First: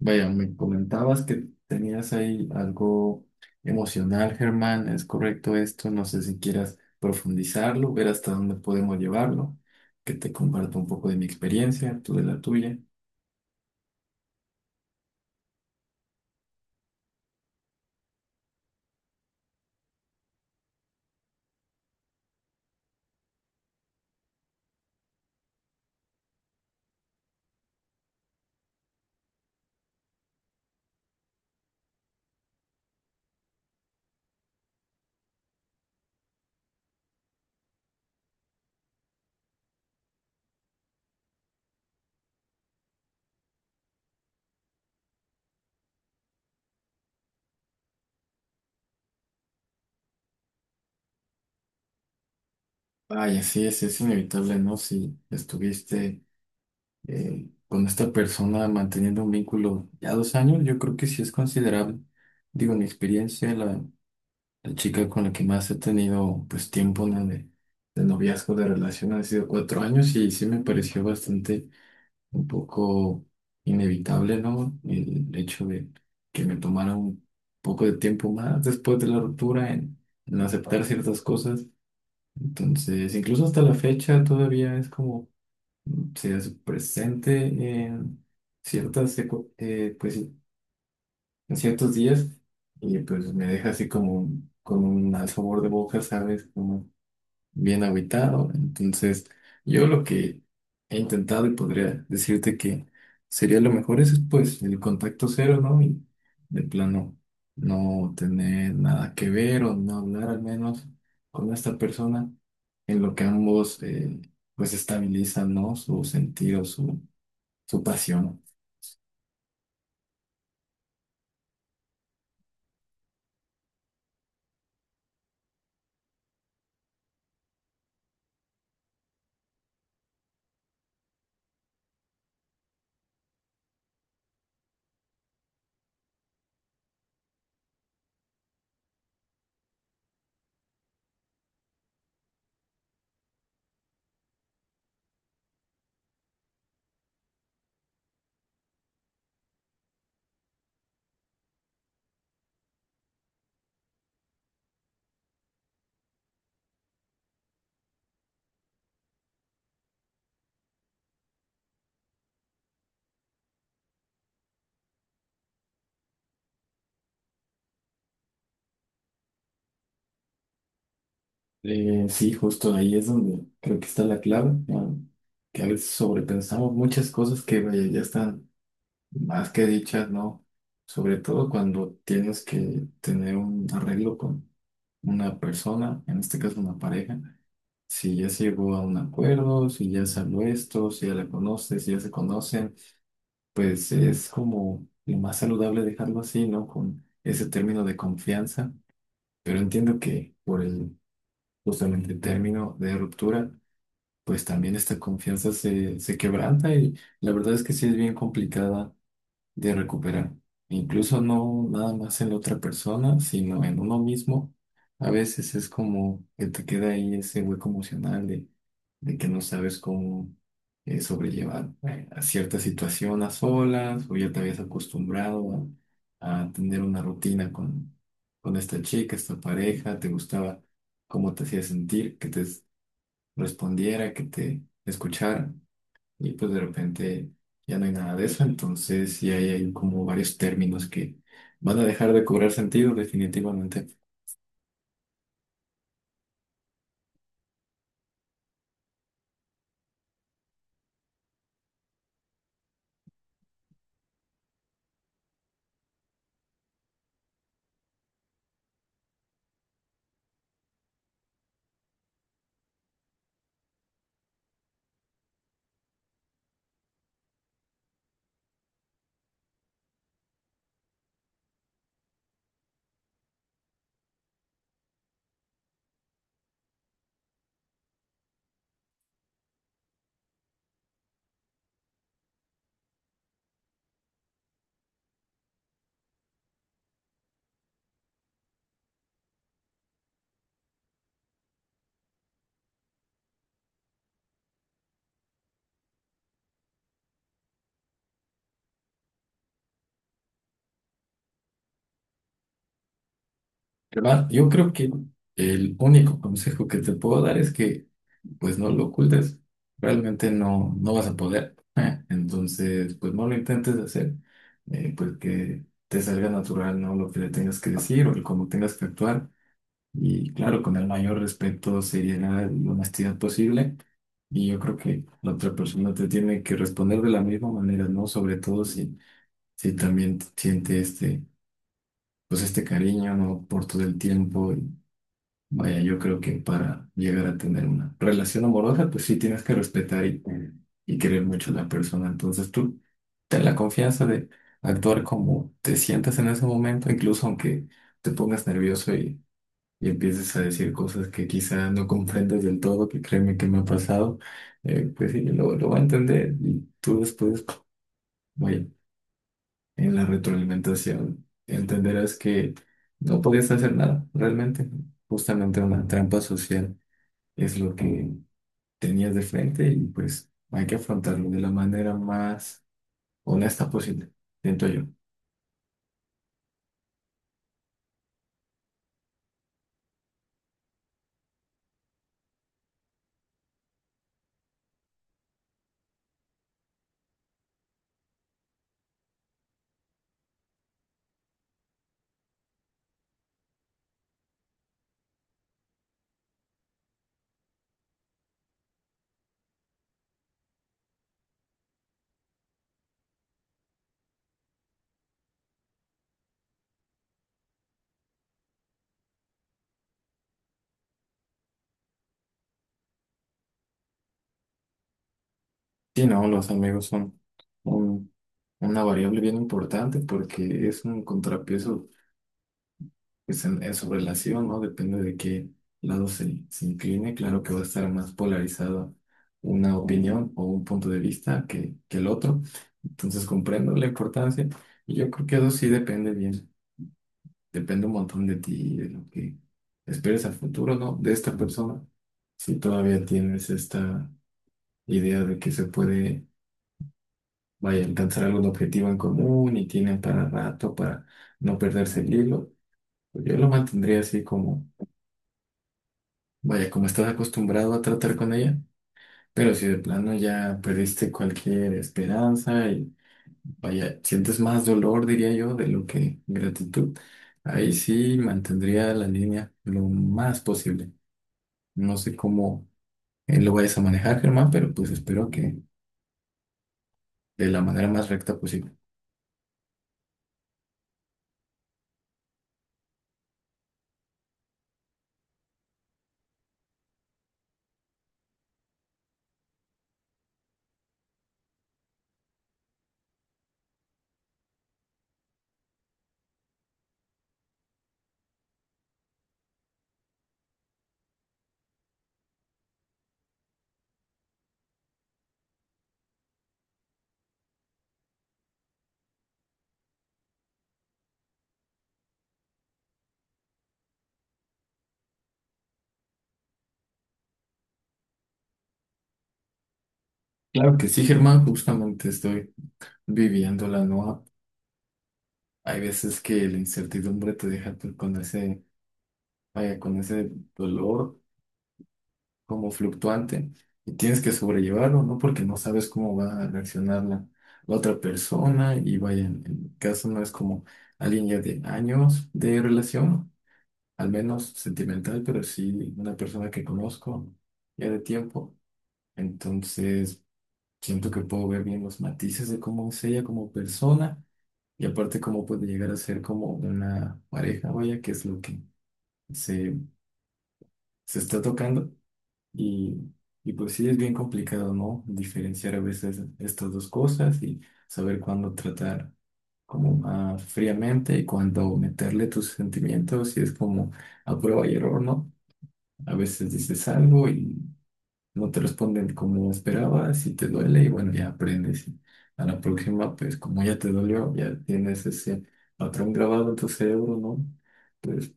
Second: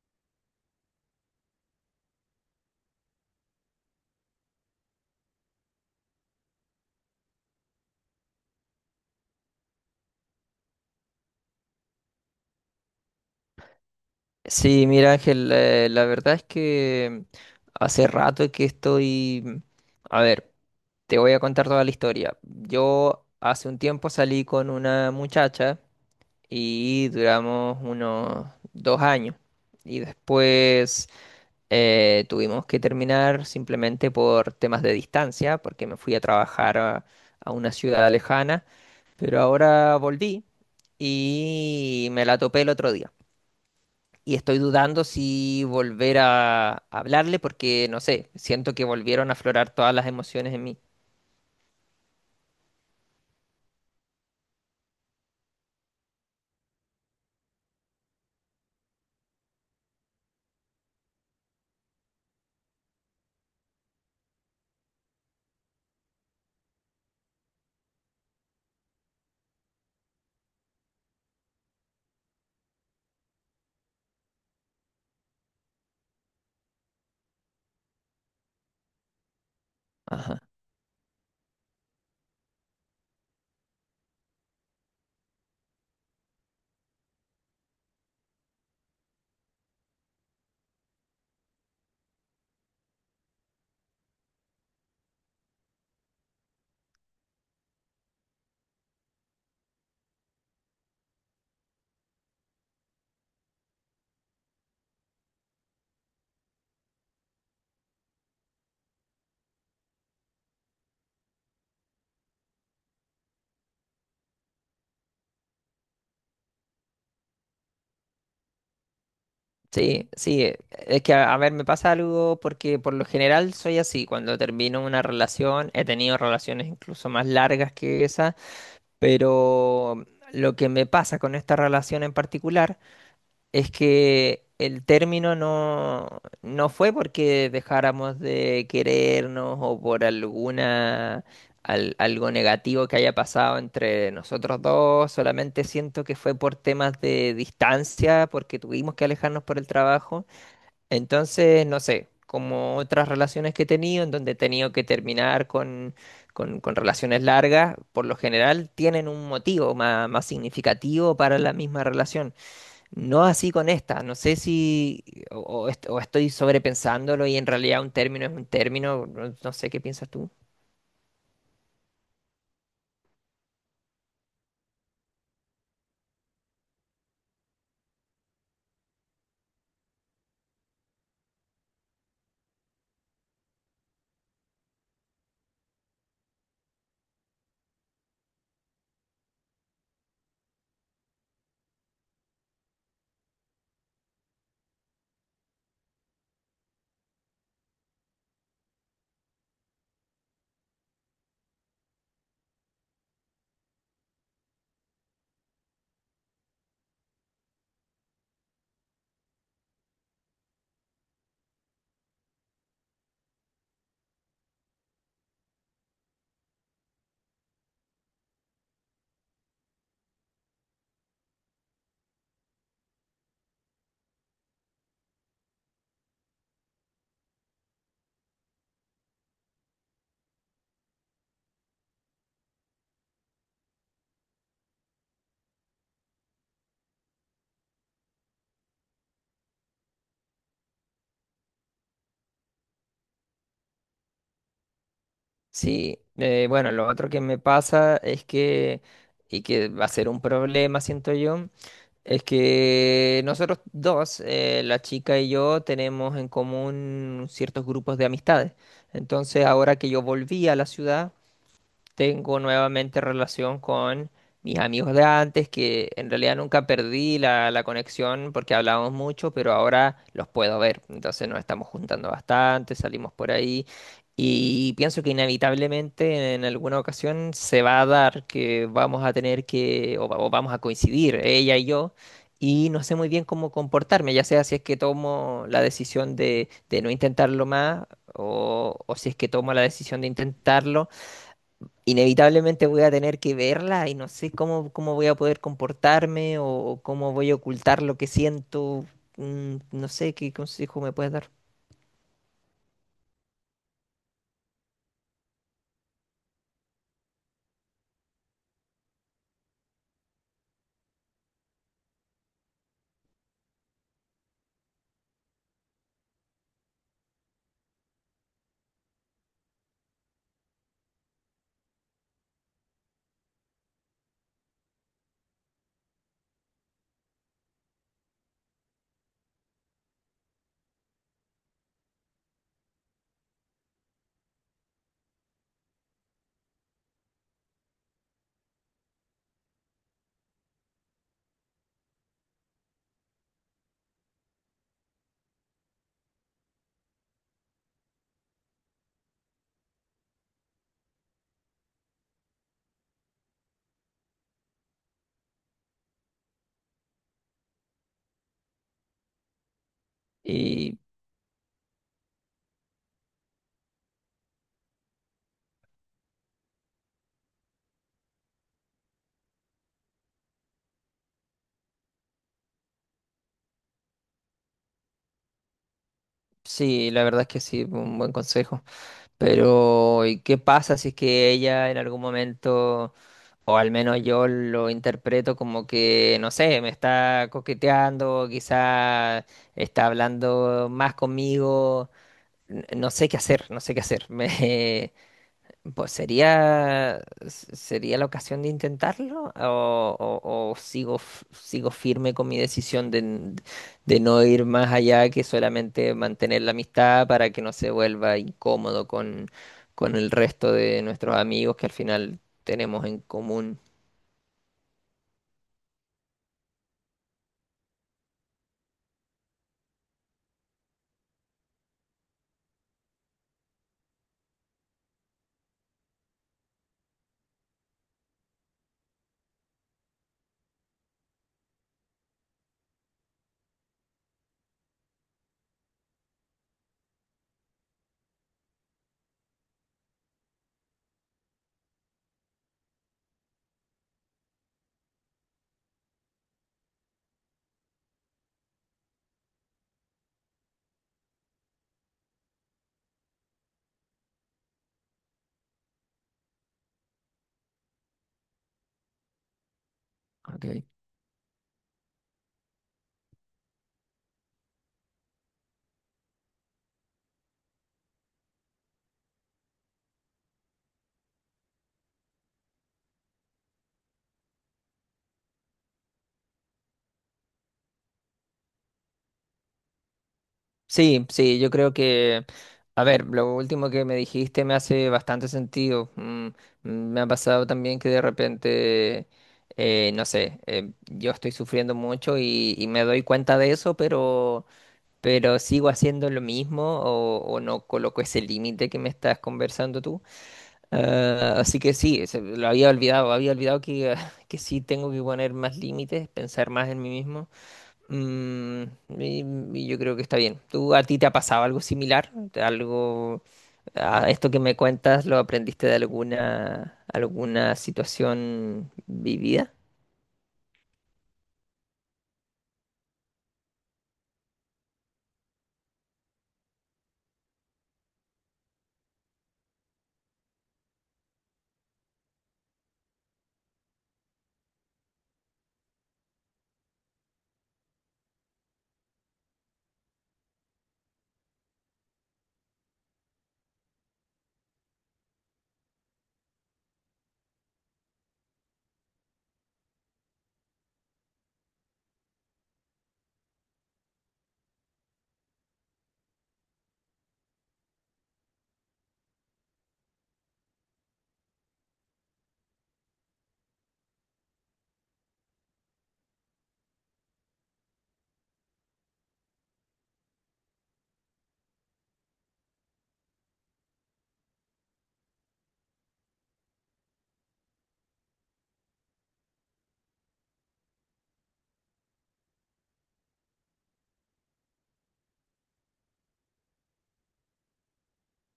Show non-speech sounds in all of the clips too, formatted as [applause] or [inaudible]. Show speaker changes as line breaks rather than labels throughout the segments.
Vaya, me comentabas que tenías ahí algo emocional, Germán. ¿Es correcto esto? No sé si quieras profundizarlo, ver hasta dónde podemos llevarlo, que te comparto un poco de mi experiencia, tú de la tuya.
Sí, mira Ángel, la verdad es que hace rato que estoy. A ver, te voy a contar toda la historia. Yo hace un tiempo salí con una muchacha y duramos unos 2 años. Y después tuvimos que terminar simplemente por temas de distancia, porque me fui a trabajar a una ciudad lejana. Pero ahora volví y me la topé el otro día y estoy dudando si volver a hablarle porque, no sé, siento que volvieron a aflorar todas las emociones en mí.
Vaya, sí, es inevitable, ¿no? Si estuviste con esta persona manteniendo un vínculo ya 2 años, yo creo que sí es considerable. Digo, mi experiencia, la chica con la que más he tenido pues tiempo, ¿no? De noviazgo, de relación, han sido 4 años y sí me pareció bastante un poco inevitable, ¿no? El hecho de que me tomara un poco de tiempo más después de la ruptura en
Ajá.
aceptar ciertas cosas. Entonces, incluso hasta la fecha todavía es como se hace presente en pues sí, en ciertos días y pues me deja así como con un mal sabor de boca, ¿sabes? Bien agüitado. Entonces, yo lo que he intentado y podría decirte que sería lo mejor es pues el contacto cero, ¿no? Y de plano no tener nada que ver o no hablar al menos con esta persona en lo que ambos pues estabilizan, ¿no? Su sentido, su pasión.
Sí, sí, es que a ver, me pasa algo porque por lo general soy así, cuando termino una relación, he tenido relaciones incluso más largas que esa, pero lo que me pasa con esta relación en particular es que el término no fue porque dejáramos de querernos o por alguna algo negativo que haya pasado entre nosotros dos, solamente siento que fue por temas de distancia, porque tuvimos que alejarnos por el trabajo. Entonces, no sé, como otras relaciones que he tenido, en donde he tenido que terminar con relaciones largas, por lo general tienen un motivo más significativo para la misma relación. No así con esta, no sé si o, o estoy sobrepensándolo y en realidad un término es un término, no, no sé qué piensas tú.
Sí, justo ahí es donde creo que está la clave, ¿no? Que a veces sobrepensamos muchas cosas que vaya, ya están más que dichas, ¿no? Sobre todo cuando tienes que tener un arreglo con una persona, en este caso una pareja, si ya se llegó a un acuerdo, si ya salió esto, si ya la conoces, si ya se conocen, pues es como lo más saludable dejarlo así, ¿no? Con ese término de confianza, pero entiendo que por el justamente término de ruptura, pues también esta confianza se quebranta y la verdad es que sí es bien complicada de recuperar. Incluso no nada más en la otra persona, sino en uno mismo. A veces es como que te queda ahí ese hueco emocional de que no sabes cómo sobrellevar a cierta situación a solas, o ya te habías acostumbrado a tener una rutina con esta chica, esta pareja. Te gustaba cómo te hacía sentir, que te respondiera, que te escuchara, y pues de repente ya no hay nada de eso. Entonces sí hay como varios términos que van a dejar de cobrar sentido definitivamente.
Sí, bueno, lo otro que me pasa es que, y que va a ser un problema, siento yo, es que nosotros dos, la chica y yo, tenemos en común ciertos grupos de amistades. Entonces, ahora que yo volví a la ciudad, tengo nuevamente relación con mis amigos de antes, que en realidad nunca perdí la conexión porque hablábamos mucho, pero ahora los puedo ver. Entonces nos estamos juntando bastante, salimos por ahí y pienso que inevitablemente en alguna ocasión se va a dar que vamos a tener o vamos a coincidir, ella y yo. Y no sé muy bien cómo comportarme, ya sea si es que tomo la decisión de no intentarlo más o si es que tomo la decisión de intentarlo, inevitablemente voy a tener que verla y no sé cómo voy a poder comportarme o cómo voy a ocultar lo que siento. No sé qué consejo me puedes dar.
Pero yo creo que el único consejo que te puedo dar es que pues no lo ocultes, realmente no, no vas a poder, ¿eh? Entonces pues no lo intentes hacer, pues que te salga natural, ¿no? Lo que le tengas que decir o el cómo tengas que actuar. Y claro, con el mayor respeto sería la honestidad posible. Y yo creo que la otra persona te tiene que responder de la misma manera, ¿no? Sobre todo si, si también siente este, pues este cariño, ¿no? Por todo el tiempo. Y vaya, yo creo que para llegar a tener una relación amorosa, pues sí tienes que respetar y querer mucho a la persona. Entonces tú ten la confianza de actuar como te sientas en ese momento, incluso aunque te pongas nervioso y empiezas a decir cosas que quizá no comprendas del todo, que créeme que me ha pasado. Pues sí, lo va a entender y tú después, vaya, en la
Y
retroalimentación entenderás que no podías hacer nada, realmente, justamente una trampa social es lo que tenías de frente, y pues hay que afrontarlo de la manera más honesta posible, siento yo.
sí, la verdad es que sí, un buen consejo. Pero, ¿y qué pasa si es que ella en algún momento, o al menos yo lo interpreto como que, no sé, me está coqueteando, quizá está hablando más conmigo? No sé qué hacer, no sé qué hacer. [laughs] Pues sería, sería la ocasión de intentarlo o sigo, sigo firme con mi decisión de, de no ir más allá que solamente mantener la amistad para que no se vuelva incómodo con el resto de nuestros amigos que al final tenemos en común.
Sí, no, los amigos son un- una variable bien importante porque es un contrapeso pues en su relación, ¿no? Depende de qué lado se incline. Claro que va a estar más polarizado una opinión o un punto de vista que el otro. Entonces comprendo la importancia, y yo creo que eso sí depende bien. Depende un montón de ti y de lo que esperes al futuro, ¿no? De esta persona. Si todavía tienes esta idea de que se puede, vaya, alcanzar algún objetivo en común y tienen para rato para no perderse el hilo, pues yo lo mantendría así como vaya, como estás acostumbrado a tratar con ella. Pero si de plano
Ok.
ya perdiste cualquier esperanza y vaya, sientes más dolor, diría yo, de lo que gratitud, ahí sí mantendría la línea lo más posible. No sé cómo lo vayas a manejar, Germán, pero pues espero que de la manera más recta posible.
Sí, sí, yo creo que, a ver, lo último que me dijiste me hace bastante sentido. Me ha pasado también que de repente, no sé, yo estoy sufriendo mucho y me doy cuenta de eso, pero sigo haciendo lo mismo o no coloco ese límite que me estás conversando tú. Ah, así que sí, lo había olvidado que, [laughs] que sí tengo que poner más límites, pensar más en mí mismo. Mm, y- y yo creo que está bien. ¿Tú a ti te ha pasado algo similar? ¿Algo a esto que me cuentas lo aprendiste de alguna alguna situación vivida?
Claro que sí, Germán, justamente estoy viviendo la nueva. Hay veces que la incertidumbre te deja tú con ese, vaya, con ese dolor como fluctuante y tienes que sobrellevarlo, ¿no? Porque no sabes cómo va a reaccionar la otra persona, y vaya, en mi caso no es como alguien ya de años de relación, al menos sentimental, pero sí una persona que conozco ya de tiempo. Entonces siento que puedo ver bien los matices de cómo es ella como persona y aparte cómo puede llegar a ser como una pareja, vaya, que es lo que se, se está tocando. Y, y pues sí, es bien complicado, ¿no? Diferenciar a veces estas dos cosas y saber cuándo tratar como más fríamente y cuándo meterle tus sentimientos, y es como a prueba y error, ¿no? A veces dices algo y no te responden como esperabas y te duele y bueno, ya aprendes. Y a la próxima, pues como ya te dolió, ya tienes ese patrón grabado en tu cerebro, ¿no? Pues,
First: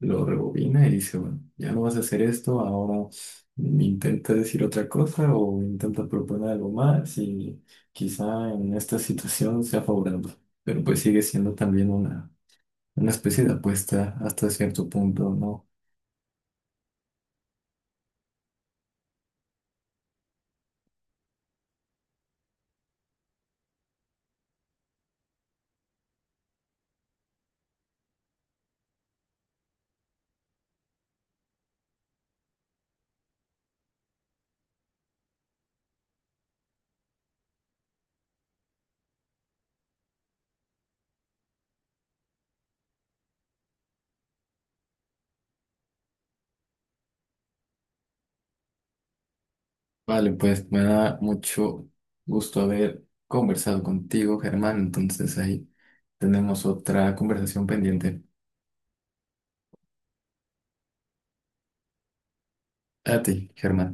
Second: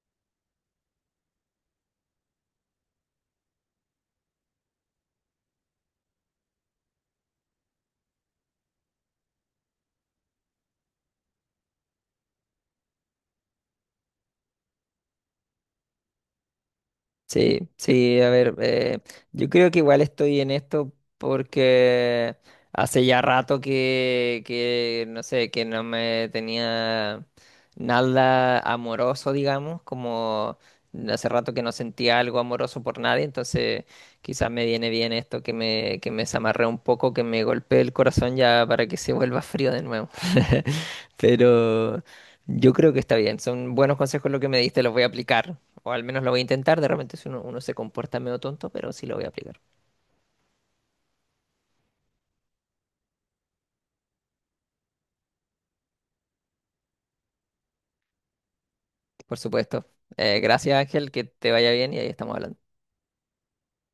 lo rebobina y dice, bueno, ya no vas a hacer esto, ahora intenta decir otra cosa o intenta proponer algo más y quizá en esta situación sea favorable. Pero pues sigue siendo también una especie de apuesta hasta cierto punto, ¿no?
Sí, sí, a ver, yo creo que igual estoy en esto porque hace ya rato no sé, que no me tenía nada amoroso, digamos, como hace rato que no sentía algo amoroso por nadie, entonces quizás me viene bien esto que me desamarré un poco, que me golpee el corazón ya para que se vuelva frío de nuevo. [laughs] Pero yo creo que está bien, son buenos consejos lo que me diste, los voy a aplicar. O al menos lo voy a intentar, de repente si uno se comporta medio tonto, pero sí lo voy a aplicar.
Vale, pues me da mucho gusto haber conversado contigo, Germán. Entonces ahí tenemos otra conversación pendiente.
Por supuesto. Gracias Ángel, que te vaya bien y ahí estamos hablando.
A ti, Germán.